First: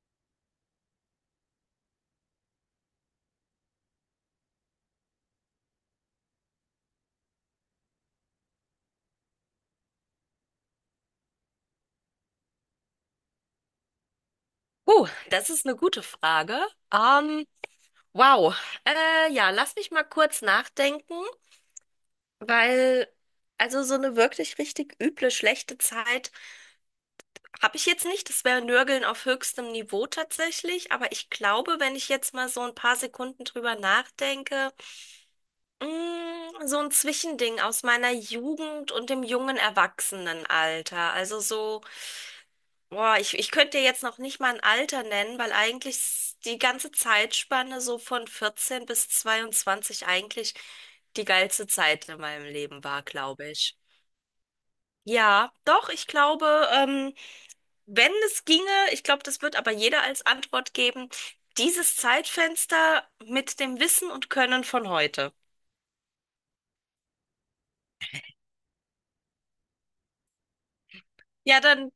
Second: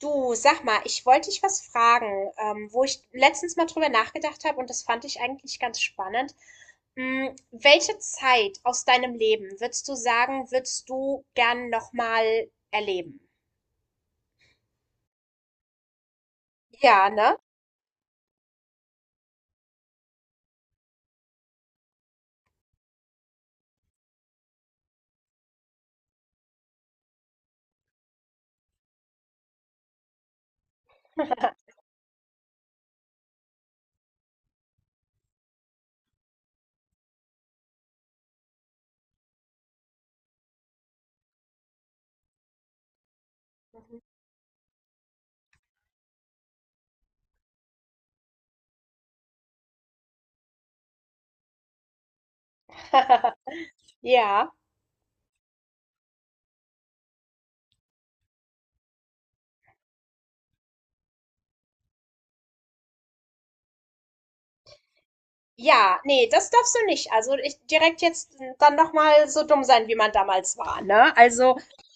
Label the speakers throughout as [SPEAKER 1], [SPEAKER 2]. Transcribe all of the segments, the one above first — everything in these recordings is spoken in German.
[SPEAKER 1] Du, sag mal, ich wollte dich was fragen, wo ich letztens mal drüber nachgedacht habe und das fand ich eigentlich ganz spannend. Welche Zeit aus deinem Leben würdest du sagen, würdest du gern nochmal erleben?
[SPEAKER 2] Das ist eine gute Frage.
[SPEAKER 1] Ja, ne?
[SPEAKER 2] Ähm, wow. Ja, lass mich mal kurz nachdenken, weil also so eine wirklich richtig üble, schlechte Zeit habe ich jetzt nicht. Das wäre Nörgeln auf höchstem Niveau tatsächlich. Aber ich glaube, wenn ich jetzt mal so ein paar Sekunden drüber nachdenke, so ein Zwischending aus meiner Jugend und dem jungen Erwachsenenalter. Also so. Boah, ich könnte dir jetzt noch nicht mal ein Alter nennen, weil eigentlich die ganze Zeitspanne so von 14 bis 22 eigentlich die geilste Zeit in meinem Leben war, glaube ich.
[SPEAKER 1] Ja.
[SPEAKER 2] Ja, doch, ich glaube, wenn es ginge, ich glaube, das wird aber jeder als Antwort geben, dieses Zeitfenster mit dem Wissen und Können von heute.
[SPEAKER 1] Ja, nee, das darfst du nicht. Also ich direkt jetzt dann nochmal so dumm sein, wie man damals war, ne? Also,
[SPEAKER 2] Ja, dann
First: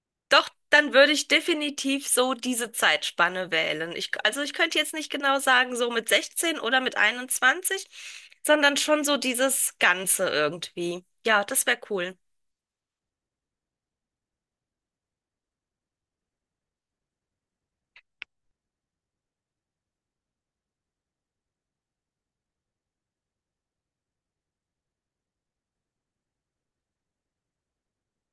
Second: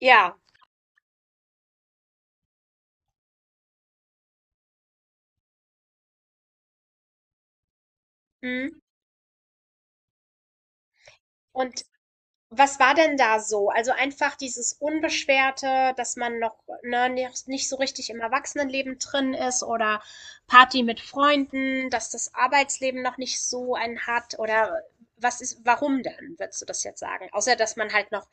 [SPEAKER 1] ja.
[SPEAKER 2] Doch, dann würde ich definitiv so diese Zeitspanne wählen. Ich, also ich könnte jetzt nicht genau sagen, so mit 16 oder mit 21, sondern
[SPEAKER 1] Mhm.
[SPEAKER 2] schon so dieses Ganze irgendwie. Ja, das wäre
[SPEAKER 1] Und
[SPEAKER 2] cool.
[SPEAKER 1] Was war denn da so? Also einfach dieses Unbeschwerte, dass man noch, ne, nicht so richtig im Erwachsenenleben drin ist oder Party mit Freunden, dass das Arbeitsleben noch nicht so einen hat oder was ist, warum denn, würdest du das jetzt sagen? Außer, dass man halt noch,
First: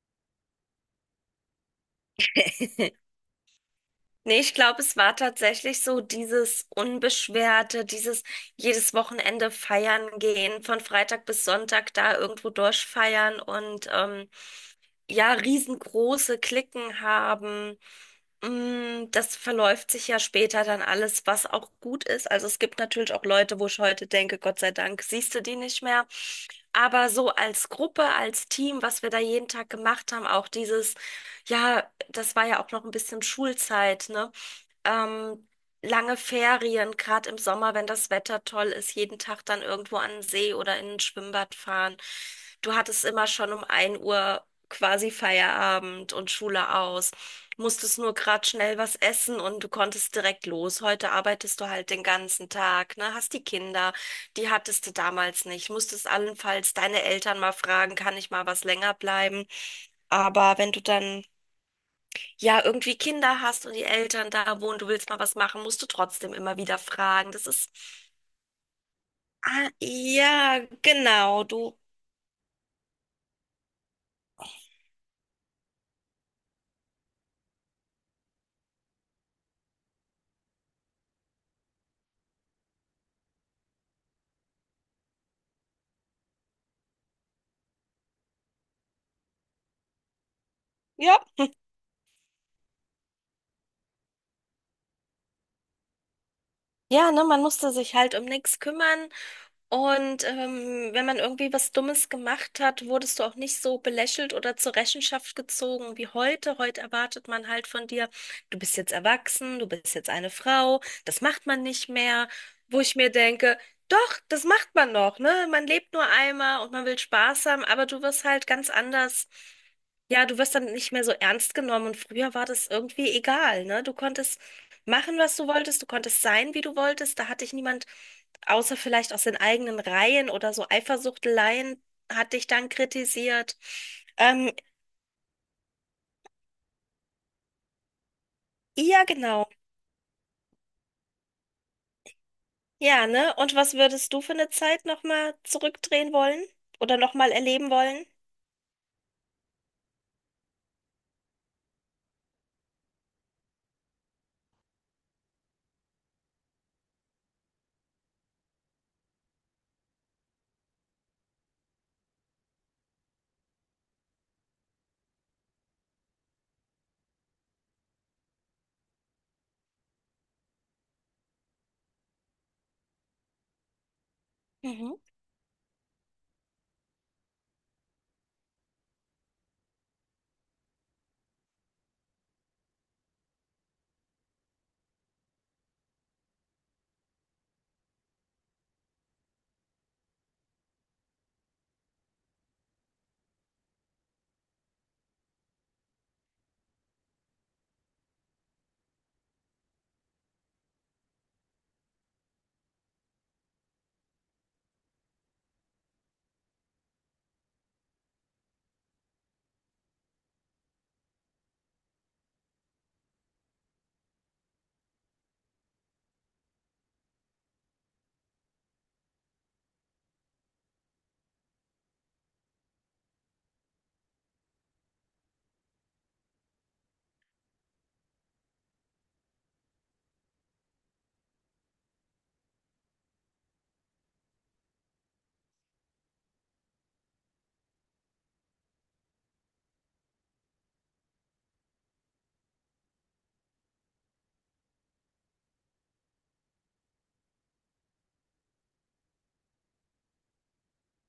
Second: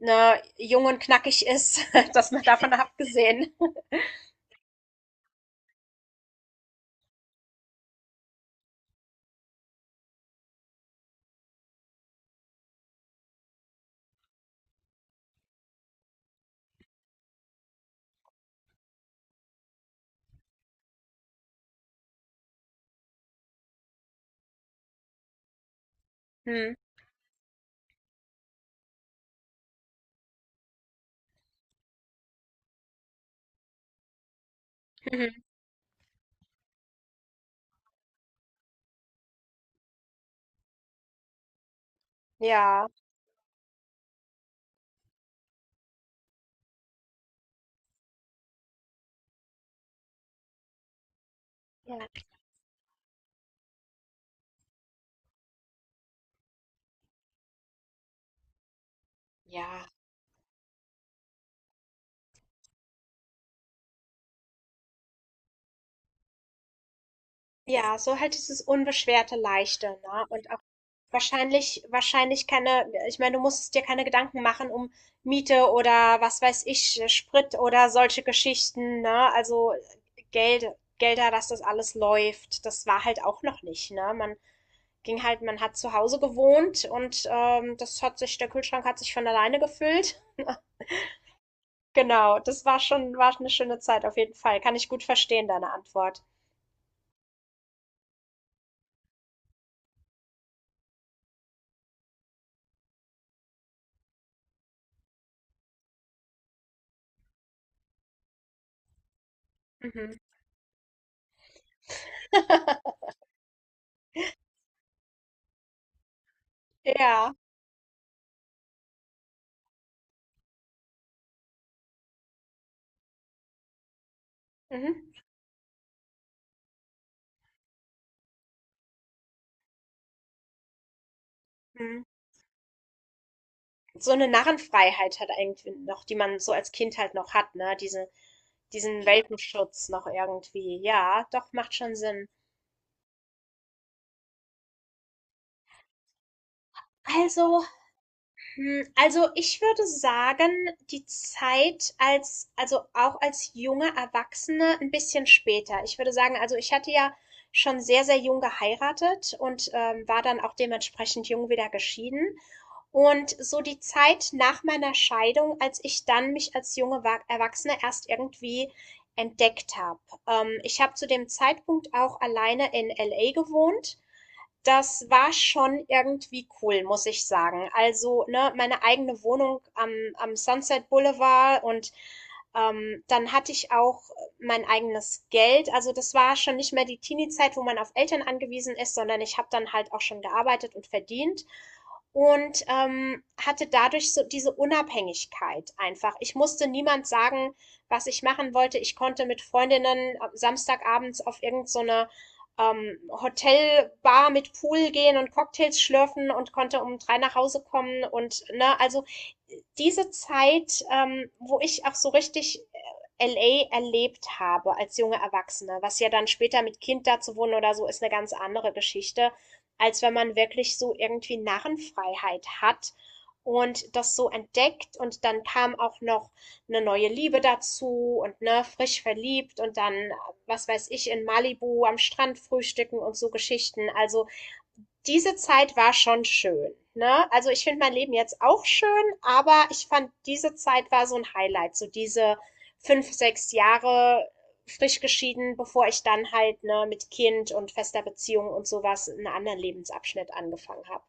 [SPEAKER 1] ne, jung und knackig ist, dass man davon abgesehen.
[SPEAKER 2] Nee, ich glaube, es war tatsächlich so dieses Unbeschwerte, dieses jedes Wochenende feiern gehen, von Freitag bis Sonntag da irgendwo durchfeiern und ja, riesengroße Cliquen haben. Das verläuft sich ja später dann alles, was auch gut ist. Also es gibt natürlich auch Leute, wo ich heute denke, Gott sei Dank, siehst du die nicht mehr.
[SPEAKER 1] Hm.
[SPEAKER 2] Aber so als Gruppe, als Team, was wir da jeden Tag gemacht haben, auch dieses, ja, das war ja auch noch ein bisschen Schulzeit, ne?
[SPEAKER 1] Mhm.
[SPEAKER 2] ähm, Lange Ferien, gerade im Sommer, wenn das Wetter toll ist, jeden Tag dann irgendwo an den See oder in ein Schwimmbad fahren. Du
[SPEAKER 1] Ja.
[SPEAKER 2] hattest immer schon um 1 Uhr quasi Feierabend und Schule aus, musstest nur gerade schnell was essen und du konntest direkt los. Heute arbeitest du halt den
[SPEAKER 1] Ja.
[SPEAKER 2] ganzen Tag, ne? Hast die Kinder, die hattest du damals nicht. Musstest allenfalls deine Eltern mal fragen, kann ich mal was länger bleiben?
[SPEAKER 1] Ja.
[SPEAKER 2] Aber wenn du dann ja irgendwie Kinder hast und die Eltern da wohnen, du willst mal was machen, musst du trotzdem immer wieder fragen. Das ist,
[SPEAKER 1] Ja, so halt dieses unbeschwerte,
[SPEAKER 2] ah,
[SPEAKER 1] leichte, ne?
[SPEAKER 2] ja,
[SPEAKER 1] Und auch
[SPEAKER 2] genau, du,
[SPEAKER 1] wahrscheinlich keine, ich meine, du musstest dir keine Gedanken machen um Miete oder was weiß ich, Sprit oder solche Geschichten, ne? Also Geld, Gelder, dass das alles läuft, das war halt auch noch nicht, ne? Man ging halt, man hat zu Hause gewohnt und das hat sich, der Kühlschrank hat sich von alleine gefüllt.
[SPEAKER 2] ja,
[SPEAKER 1] Genau, das war schon, war eine schöne Zeit auf jeden Fall. Kann ich gut verstehen, deine Antwort.
[SPEAKER 2] ja, ne, man musste sich halt um nichts kümmern. Und wenn man irgendwie was Dummes gemacht hat, wurdest du auch nicht so belächelt oder zur Rechenschaft gezogen wie heute. Heute erwartet man halt von dir, du bist jetzt erwachsen, du bist jetzt
[SPEAKER 1] Mhm.
[SPEAKER 2] eine Frau, das macht man nicht mehr. Wo ich mir denke, doch, das macht man noch, ne? Man lebt nur einmal und man will
[SPEAKER 1] Ja.
[SPEAKER 2] Spaß haben, aber du wirst halt ganz anders. Ja, du wirst dann nicht mehr so ernst genommen und früher war das irgendwie egal, ne? Du konntest
[SPEAKER 1] Mhm.
[SPEAKER 2] machen, was du wolltest, du konntest sein, wie du wolltest, da hat dich niemand außer vielleicht aus den eigenen Reihen oder so Eifersuchteleien
[SPEAKER 1] Mhm.
[SPEAKER 2] hat dich dann kritisiert.
[SPEAKER 1] So eine
[SPEAKER 2] Ähm,
[SPEAKER 1] Narrenfreiheit halt irgendwie noch, die man so als Kind halt noch hat, ne? Diese
[SPEAKER 2] ja,
[SPEAKER 1] diesen
[SPEAKER 2] genau.
[SPEAKER 1] Welpenschutz noch irgendwie. Ja, doch, macht schon Sinn.
[SPEAKER 2] Ja, ne? Und was würdest du für eine Zeit nochmal zurückdrehen wollen oder nochmal
[SPEAKER 1] Also
[SPEAKER 2] erleben wollen?
[SPEAKER 1] Ich würde sagen, die Zeit als also auch als junge Erwachsene ein bisschen später. Ich würde sagen, also, ich hatte ja schon sehr, sehr jung geheiratet und, war dann auch dementsprechend jung wieder geschieden. Und so die Zeit nach meiner Scheidung, als ich dann mich als junge Wa Erwachsene erst irgendwie entdeckt habe. Ich habe zu dem Zeitpunkt auch alleine in LA gewohnt,
[SPEAKER 2] Mhm.
[SPEAKER 1] das war schon irgendwie cool, muss ich sagen. Also, ne, meine eigene Wohnung am Sunset Boulevard, und dann hatte ich auch mein eigenes Geld. Also das war schon nicht mehr die Teenie-Zeit, wo man auf Eltern angewiesen ist, sondern ich habe dann halt auch schon gearbeitet und verdient und hatte dadurch so diese Unabhängigkeit einfach. Ich musste niemand sagen, was ich machen wollte. Ich konnte mit Freundinnen samstagabends auf irgendeine so eine Hotelbar mit Pool gehen und Cocktails schlürfen und konnte um 3 nach Hause kommen und ne, also diese Zeit, wo ich auch so richtig LA erlebt habe als junge Erwachsene, was ja dann später mit Kind da zu wohnen oder so, ist eine ganz andere Geschichte, als wenn man wirklich so irgendwie Narrenfreiheit hat und das so entdeckt und dann kam auch noch eine neue Liebe dazu und ne, frisch verliebt und dann was weiß ich, in Malibu am Strand frühstücken und so Geschichten. Also diese Zeit war schon schön. Ne? Also ich finde mein Leben jetzt auch schön, aber ich fand, diese Zeit war so ein Highlight. So diese 5, 6 Jahre frisch geschieden, bevor ich dann halt ne, mit Kind und fester Beziehung und sowas einen anderen Lebensabschnitt angefangen habe.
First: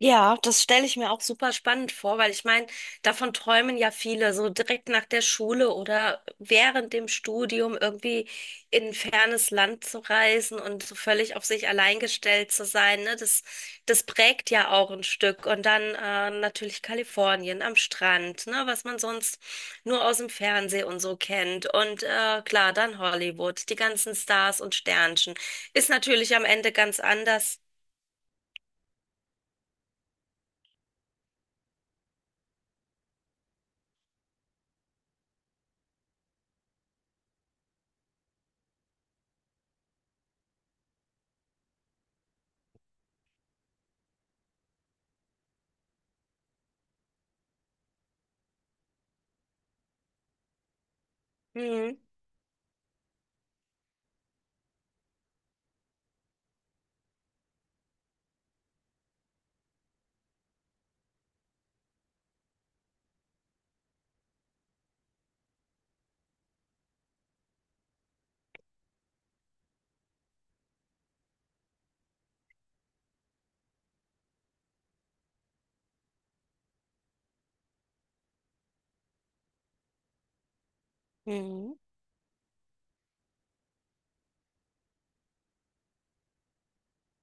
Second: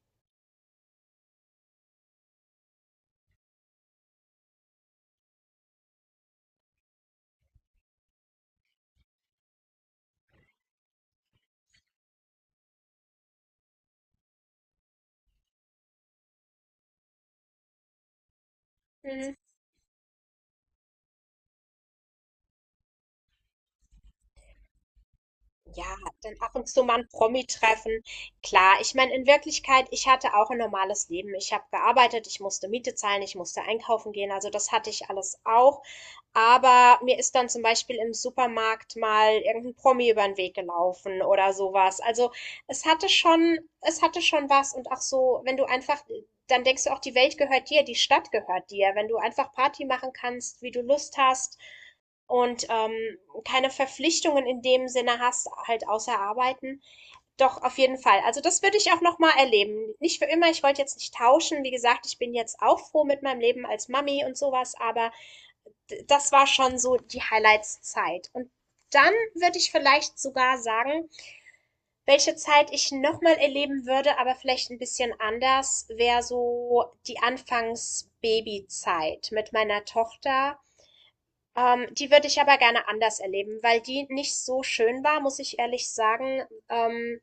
[SPEAKER 2] Ja, das stelle ich mir auch super spannend vor, weil ich meine, davon träumen ja viele, so direkt nach der Schule oder während dem Studium irgendwie in ein fernes Land zu reisen und so völlig auf sich allein gestellt zu sein, ne? Das prägt ja auch ein Stück. Und dann natürlich Kalifornien am Strand, ne? Was man
[SPEAKER 1] Mhm.
[SPEAKER 2] sonst nur aus dem Fernsehen und so kennt. Und klar, dann Hollywood, die ganzen Stars und Sternchen.
[SPEAKER 1] Ja,
[SPEAKER 2] Ist
[SPEAKER 1] dann
[SPEAKER 2] natürlich am
[SPEAKER 1] ab und
[SPEAKER 2] Ende
[SPEAKER 1] zu mal
[SPEAKER 2] ganz
[SPEAKER 1] ein Promi
[SPEAKER 2] anders.
[SPEAKER 1] treffen. Klar, ich meine, in Wirklichkeit, ich hatte auch ein normales Leben. Ich habe gearbeitet, ich musste Miete zahlen, ich musste einkaufen gehen, also das hatte ich alles auch. Aber mir ist dann zum Beispiel im Supermarkt mal irgendein Promi über den Weg gelaufen oder so was. Also, es hatte schon was und auch so, wenn du einfach dann denkst du auch, die Welt gehört dir, die Stadt gehört dir, wenn du einfach Party machen kannst, wie du Lust hast.
[SPEAKER 2] Mhm.
[SPEAKER 1] Und, keine Verpflichtungen in dem Sinne hast, halt außer Arbeiten. Doch, auf jeden Fall. Also das würde ich auch nochmal erleben. Nicht für immer, ich wollte jetzt nicht tauschen. Wie gesagt, ich bin jetzt auch froh mit meinem Leben als Mami und sowas, aber das war schon so die Highlights-Zeit. Und dann würde ich vielleicht sogar sagen, welche Zeit ich nochmal erleben würde, aber vielleicht ein bisschen anders, wäre so die Anfangs-Baby-Zeit mit meiner Tochter.
[SPEAKER 2] Mhm.
[SPEAKER 1] Die würde ich aber gerne anders erleben, weil die nicht so schön war, muss ich ehrlich sagen. Ähm,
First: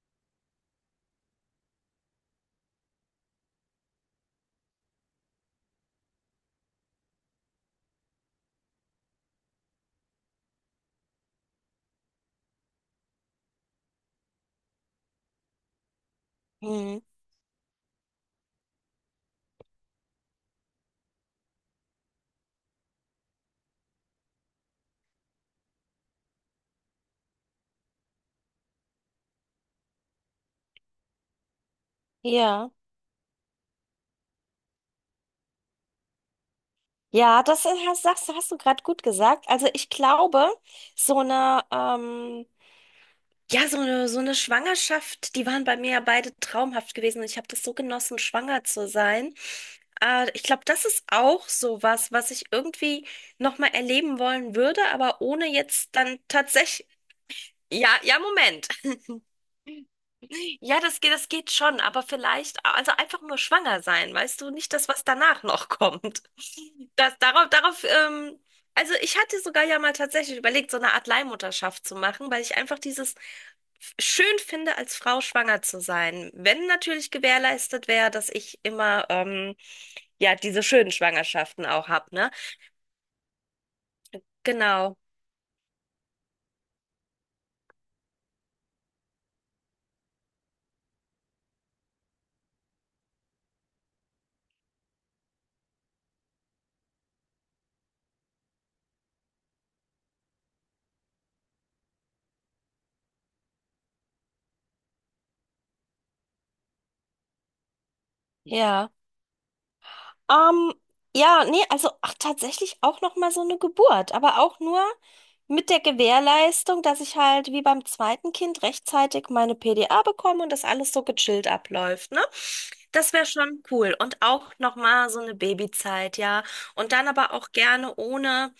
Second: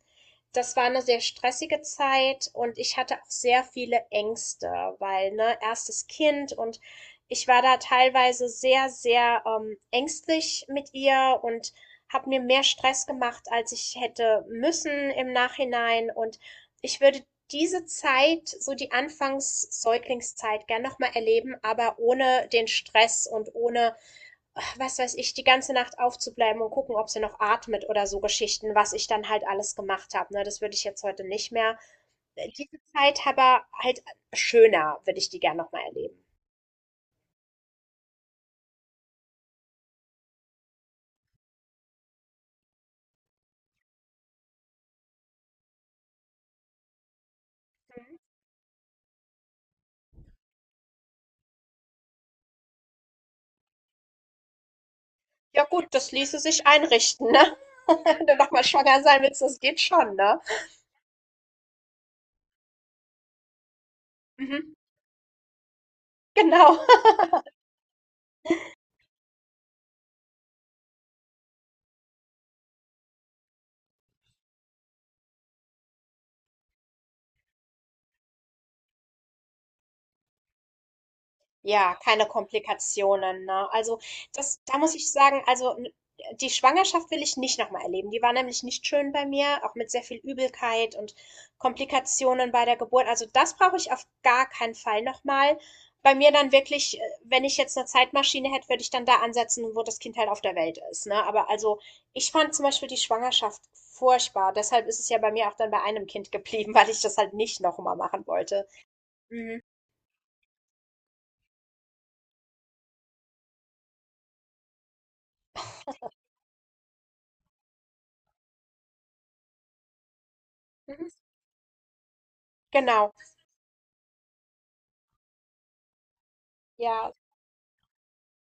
[SPEAKER 1] Das war eine sehr stressige Zeit und ich hatte auch sehr viele Ängste, weil, ne, erstes Kind, und ich war da teilweise sehr, sehr ängstlich mit ihr und habe mir mehr Stress gemacht, als ich hätte müssen im Nachhinein. Und ich
[SPEAKER 2] Mhm.
[SPEAKER 1] würde diese Zeit, so die Anfangs-Säuglingszeit, gern nochmal erleben, aber ohne den Stress und ohne was weiß ich, die ganze Nacht aufzubleiben und gucken, ob sie noch atmet oder so Geschichten, was ich dann halt alles gemacht habe. Ne? Das würde ich jetzt heute nicht mehr.
[SPEAKER 2] Ja,
[SPEAKER 1] Diese Zeit aber halt schöner, würde ich die gern nochmal erleben.
[SPEAKER 2] ja, das ist- hast, sagst, hast du gerade gut gesagt. Also ich glaube, so eine, ja, so eine Schwangerschaft, die waren bei mir ja beide traumhaft gewesen und ich habe das so
[SPEAKER 1] Mhm.
[SPEAKER 2] genossen, schwanger zu sein. Ich glaube, das ist auch so was, was ich irgendwie nochmal erleben wollen würde, aber ohne
[SPEAKER 1] Ja gut,
[SPEAKER 2] jetzt
[SPEAKER 1] das
[SPEAKER 2] dann
[SPEAKER 1] ließe sich
[SPEAKER 2] tatsächlich.
[SPEAKER 1] einrichten, ne?
[SPEAKER 2] Ja, ja,
[SPEAKER 1] Wenn du nochmal
[SPEAKER 2] Moment.
[SPEAKER 1] schwanger sein willst, das geht schon, ne?
[SPEAKER 2] Ja, das geht schon, aber vielleicht, also einfach nur schwanger sein, weißt du, nicht
[SPEAKER 1] Mhm.
[SPEAKER 2] das, was danach noch kommt.
[SPEAKER 1] Genau.
[SPEAKER 2] Darauf, also ich hatte sogar ja mal tatsächlich überlegt, so eine Art Leihmutterschaft zu machen, weil ich einfach dieses schön finde, als Frau schwanger zu sein. Wenn natürlich gewährleistet wäre, dass ich immer, ja, diese schönen Schwangerschaften auch
[SPEAKER 1] Ja,
[SPEAKER 2] hab,
[SPEAKER 1] keine
[SPEAKER 2] ne?
[SPEAKER 1] Komplikationen, ne? Also das, da muss
[SPEAKER 2] Genau.
[SPEAKER 1] ich sagen, also die Schwangerschaft will ich nicht nochmal erleben. Die war nämlich nicht schön bei mir, auch mit sehr viel Übelkeit und Komplikationen bei der Geburt. Also das brauche ich auf gar keinen Fall nochmal. Bei mir dann wirklich, wenn ich jetzt eine Zeitmaschine hätte, würde ich dann da ansetzen, wo das Kind halt auf der Welt ist, ne? Aber also ich fand zum Beispiel die Schwangerschaft furchtbar. Deshalb ist es ja bei mir auch dann bei einem Kind geblieben, weil ich das halt nicht nochmal machen wollte.
[SPEAKER 2] Ja.
[SPEAKER 1] Mhm.
[SPEAKER 2] Ähm, ja, nee, also ach, tatsächlich auch noch mal so eine Geburt, aber auch nur mit der Gewährleistung, dass ich halt wie beim zweiten Kind rechtzeitig meine PDA bekomme und das alles so
[SPEAKER 1] Mhm.
[SPEAKER 2] gechillt abläuft, ne?
[SPEAKER 1] Genau.
[SPEAKER 2] Das wäre schon cool und auch noch mal so eine Babyzeit, ja. Und dann
[SPEAKER 1] Ja.
[SPEAKER 2] aber auch gerne ohne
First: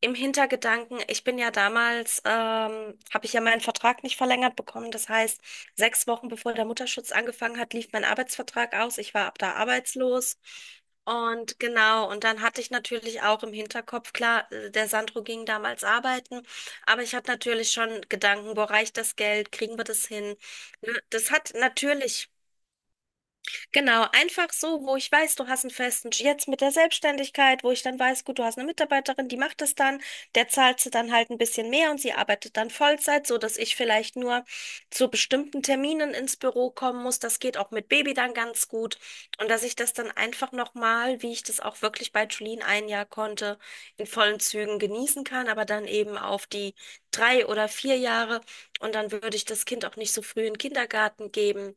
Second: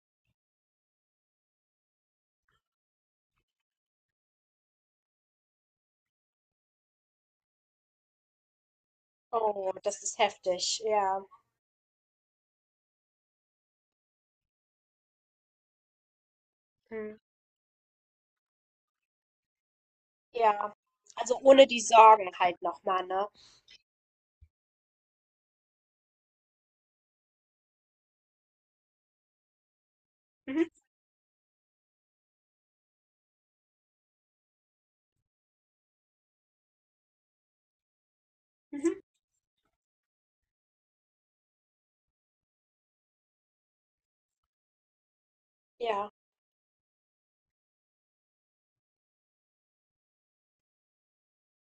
[SPEAKER 2] im Hintergedanken, ich bin ja damals, habe ich ja meinen Vertrag nicht verlängert bekommen. Das heißt, 6 Wochen bevor der Mutterschutz angefangen hat, lief mein Arbeitsvertrag aus. Ich war ab da
[SPEAKER 1] Oh, das ist
[SPEAKER 2] arbeitslos.
[SPEAKER 1] heftig, ja.
[SPEAKER 2] Und genau, und dann hatte ich natürlich auch im Hinterkopf, klar, der Sandro ging damals arbeiten, aber ich
[SPEAKER 1] Mhm.
[SPEAKER 2] hatte natürlich schon Gedanken, wo reicht das Geld, kriegen wir das hin?
[SPEAKER 1] Ja.
[SPEAKER 2] Ne, Das
[SPEAKER 1] Also
[SPEAKER 2] hat
[SPEAKER 1] ohne die
[SPEAKER 2] natürlich
[SPEAKER 1] Sorgen halt nochmal, ne?
[SPEAKER 2] Genau, einfach so, wo ich weiß, du hast einen festen, jetzt mit der Selbstständigkeit, wo ich dann weiß, gut, du hast eine Mitarbeiterin, die macht das dann, der
[SPEAKER 1] Mhm.
[SPEAKER 2] zahlt sie dann halt ein bisschen mehr und sie arbeitet dann Vollzeit, so dass ich vielleicht nur zu bestimmten Terminen ins Büro kommen muss. Das geht auch mit Baby dann ganz gut
[SPEAKER 1] Mhm.
[SPEAKER 2] und dass ich das dann einfach nochmal, wie ich das auch wirklich bei Julien ein Jahr konnte, in vollen Zügen genießen kann, aber dann
[SPEAKER 1] Ja.
[SPEAKER 2] eben auf die 3 oder 4 Jahre und dann würde ich das Kind auch nicht so früh in den Kindergarten geben,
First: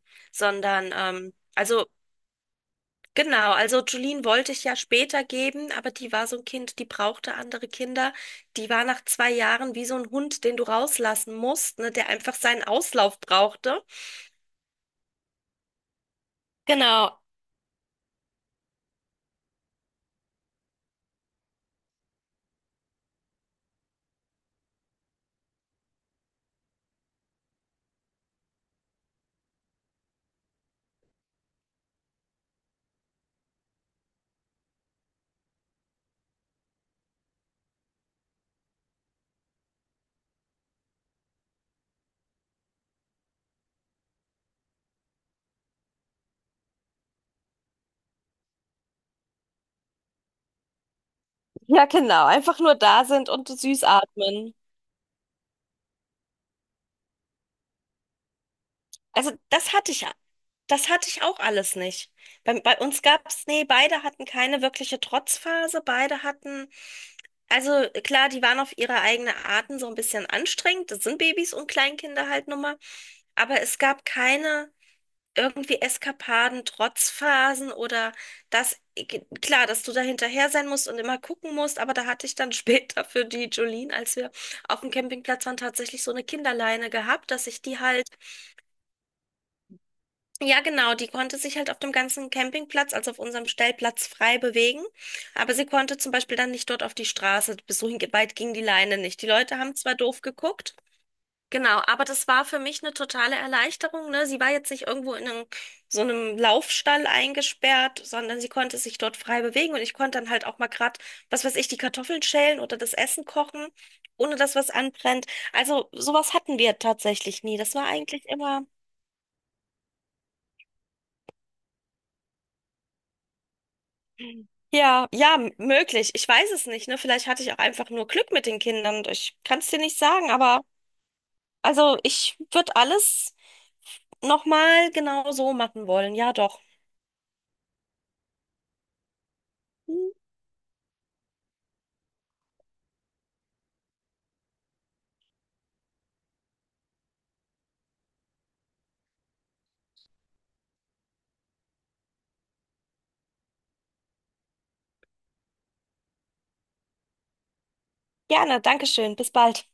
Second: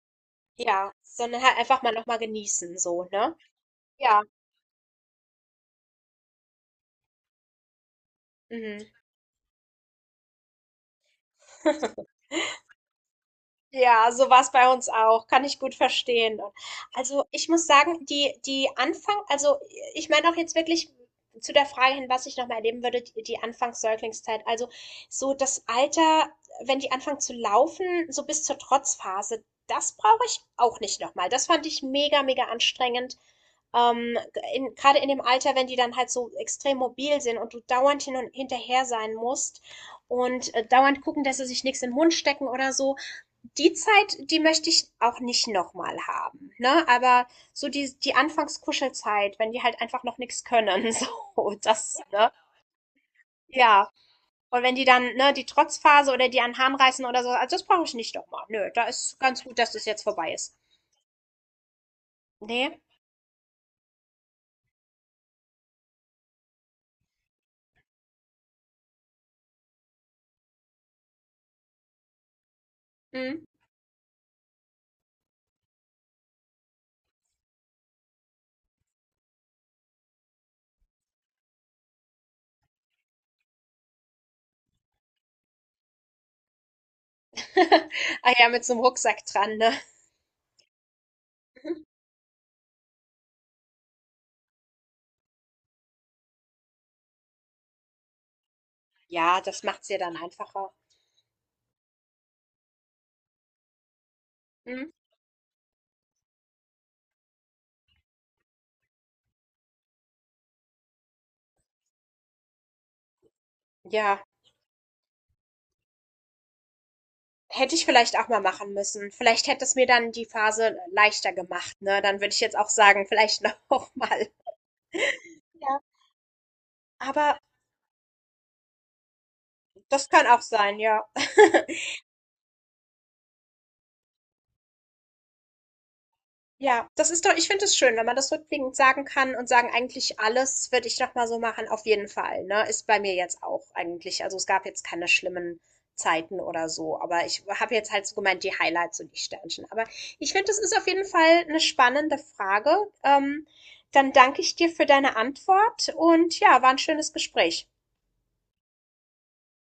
[SPEAKER 1] Ja.
[SPEAKER 2] sondern
[SPEAKER 1] Sondern halt einfach
[SPEAKER 2] also
[SPEAKER 1] mal nochmal genießen, so, ne?
[SPEAKER 2] genau, also
[SPEAKER 1] Ja.
[SPEAKER 2] Julien wollte ich ja später geben, aber die war so ein Kind, die brauchte andere Kinder. Die war
[SPEAKER 1] Mhm.
[SPEAKER 2] nach 2 Jahren wie so ein Hund, den du rauslassen musst, ne, der einfach seinen Auslauf brauchte.
[SPEAKER 1] Ja, so war's bei uns auch. Kann ich gut verstehen.
[SPEAKER 2] Genau.
[SPEAKER 1] Also ich muss sagen, also ich meine auch jetzt wirklich zu der Frage hin, was ich nochmal erleben würde, die Anfangs-Säuglingszeit. Also so das Alter, wenn die anfangen zu laufen, so bis zur Trotzphase, das brauche ich auch nicht nochmal. Das fand ich mega, mega anstrengend. Ähm, Gerade in dem Alter, wenn die dann halt so extrem mobil sind und du dauernd hin und hinterher sein musst und dauernd gucken, dass sie sich nichts in den Mund stecken oder so. Die Zeit, die möchte ich auch nicht nochmal haben, ne? Aber so die Anfangskuschelzeit, wenn die halt einfach noch nichts können, so,
[SPEAKER 2] Ja,
[SPEAKER 1] das,
[SPEAKER 2] genau.
[SPEAKER 1] ne?
[SPEAKER 2] Einfach nur da sind und süß
[SPEAKER 1] Ja.
[SPEAKER 2] atmen.
[SPEAKER 1] Und wenn die dann, ne, die Trotzphase oder die an den Haaren reißen oder so, also das brauche ich nicht nochmal. Nö, da ist
[SPEAKER 2] Also
[SPEAKER 1] ganz gut, dass
[SPEAKER 2] das
[SPEAKER 1] das
[SPEAKER 2] hatte
[SPEAKER 1] jetzt
[SPEAKER 2] ich,
[SPEAKER 1] vorbei ist.
[SPEAKER 2] das hatte ich auch alles nicht. Bei
[SPEAKER 1] Ne?
[SPEAKER 2] uns gab es, nee, beide hatten keine wirkliche Trotzphase, beide hatten, also klar, die waren auf ihre eigene Arten so ein bisschen anstrengend, das sind Babys und Kleinkinder halt nun mal,
[SPEAKER 1] Mhm.
[SPEAKER 2] aber es gab keine irgendwie Eskapaden, Trotzphasen oder das, klar, dass du da hinterher sein musst und immer gucken musst, aber da hatte ich dann später für die Jolene, als wir auf dem Campingplatz waren, tatsächlich so eine Kinderleine gehabt, dass ich die halt
[SPEAKER 1] Ah ja, mit so einem Rucksack dran, ne?
[SPEAKER 2] ja, genau. Die konnte sich halt auf dem ganzen Campingplatz, also auf unserem Stellplatz, frei bewegen. Aber sie konnte zum Beispiel dann nicht dort auf die Straße. Bis so weit ging die Leine nicht. Die
[SPEAKER 1] Ja,
[SPEAKER 2] Leute
[SPEAKER 1] das
[SPEAKER 2] haben
[SPEAKER 1] macht's
[SPEAKER 2] zwar
[SPEAKER 1] ja dann
[SPEAKER 2] doof
[SPEAKER 1] einfacher.
[SPEAKER 2] geguckt, genau, aber das war für mich eine totale Erleichterung, ne? Sie war jetzt nicht
[SPEAKER 1] Mhm.
[SPEAKER 2] irgendwo in einem, so einem Laufstall eingesperrt, sondern sie konnte sich dort frei bewegen und ich konnte dann halt auch mal grad, was weiß ich, die Kartoffeln schälen oder das Essen kochen,
[SPEAKER 1] Ja,
[SPEAKER 2] ohne dass was anbrennt. Also sowas hatten wir tatsächlich nie. Das
[SPEAKER 1] hätte ich
[SPEAKER 2] war
[SPEAKER 1] vielleicht
[SPEAKER 2] eigentlich
[SPEAKER 1] auch mal
[SPEAKER 2] immer.
[SPEAKER 1] machen müssen. Vielleicht hätte es mir dann die Phase leichter gemacht, ne? Dann würde ich jetzt auch sagen: „Vielleicht noch mal."
[SPEAKER 2] Ja, ja,
[SPEAKER 1] Ja,
[SPEAKER 2] möglich. Ich weiß es nicht, ne? Vielleicht
[SPEAKER 1] aber
[SPEAKER 2] hatte ich auch einfach nur Glück mit den Kindern. Ich kann es dir nicht
[SPEAKER 1] das kann
[SPEAKER 2] sagen,
[SPEAKER 1] auch
[SPEAKER 2] aber
[SPEAKER 1] sein, ja.
[SPEAKER 2] also ich würde alles nochmal genau so machen wollen. Ja, doch.
[SPEAKER 1] Ja, das ist doch, ich finde es schön, wenn man das rückblickend sagen kann und sagen,
[SPEAKER 2] Hm,
[SPEAKER 1] eigentlich alles würde ich noch mal so machen, auf jeden Fall, ne? Ist bei mir jetzt auch eigentlich. Also es gab jetzt keine schlimmen Zeiten oder so, aber ich habe jetzt halt so gemeint, die Highlights und die Sternchen. Aber ich finde, das ist auf jeden Fall eine spannende Frage. Ähm, Dann danke ich dir für deine Antwort und ja, war ein schönes Gespräch.
[SPEAKER 2] Gerne, Dankeschön. Bis bald.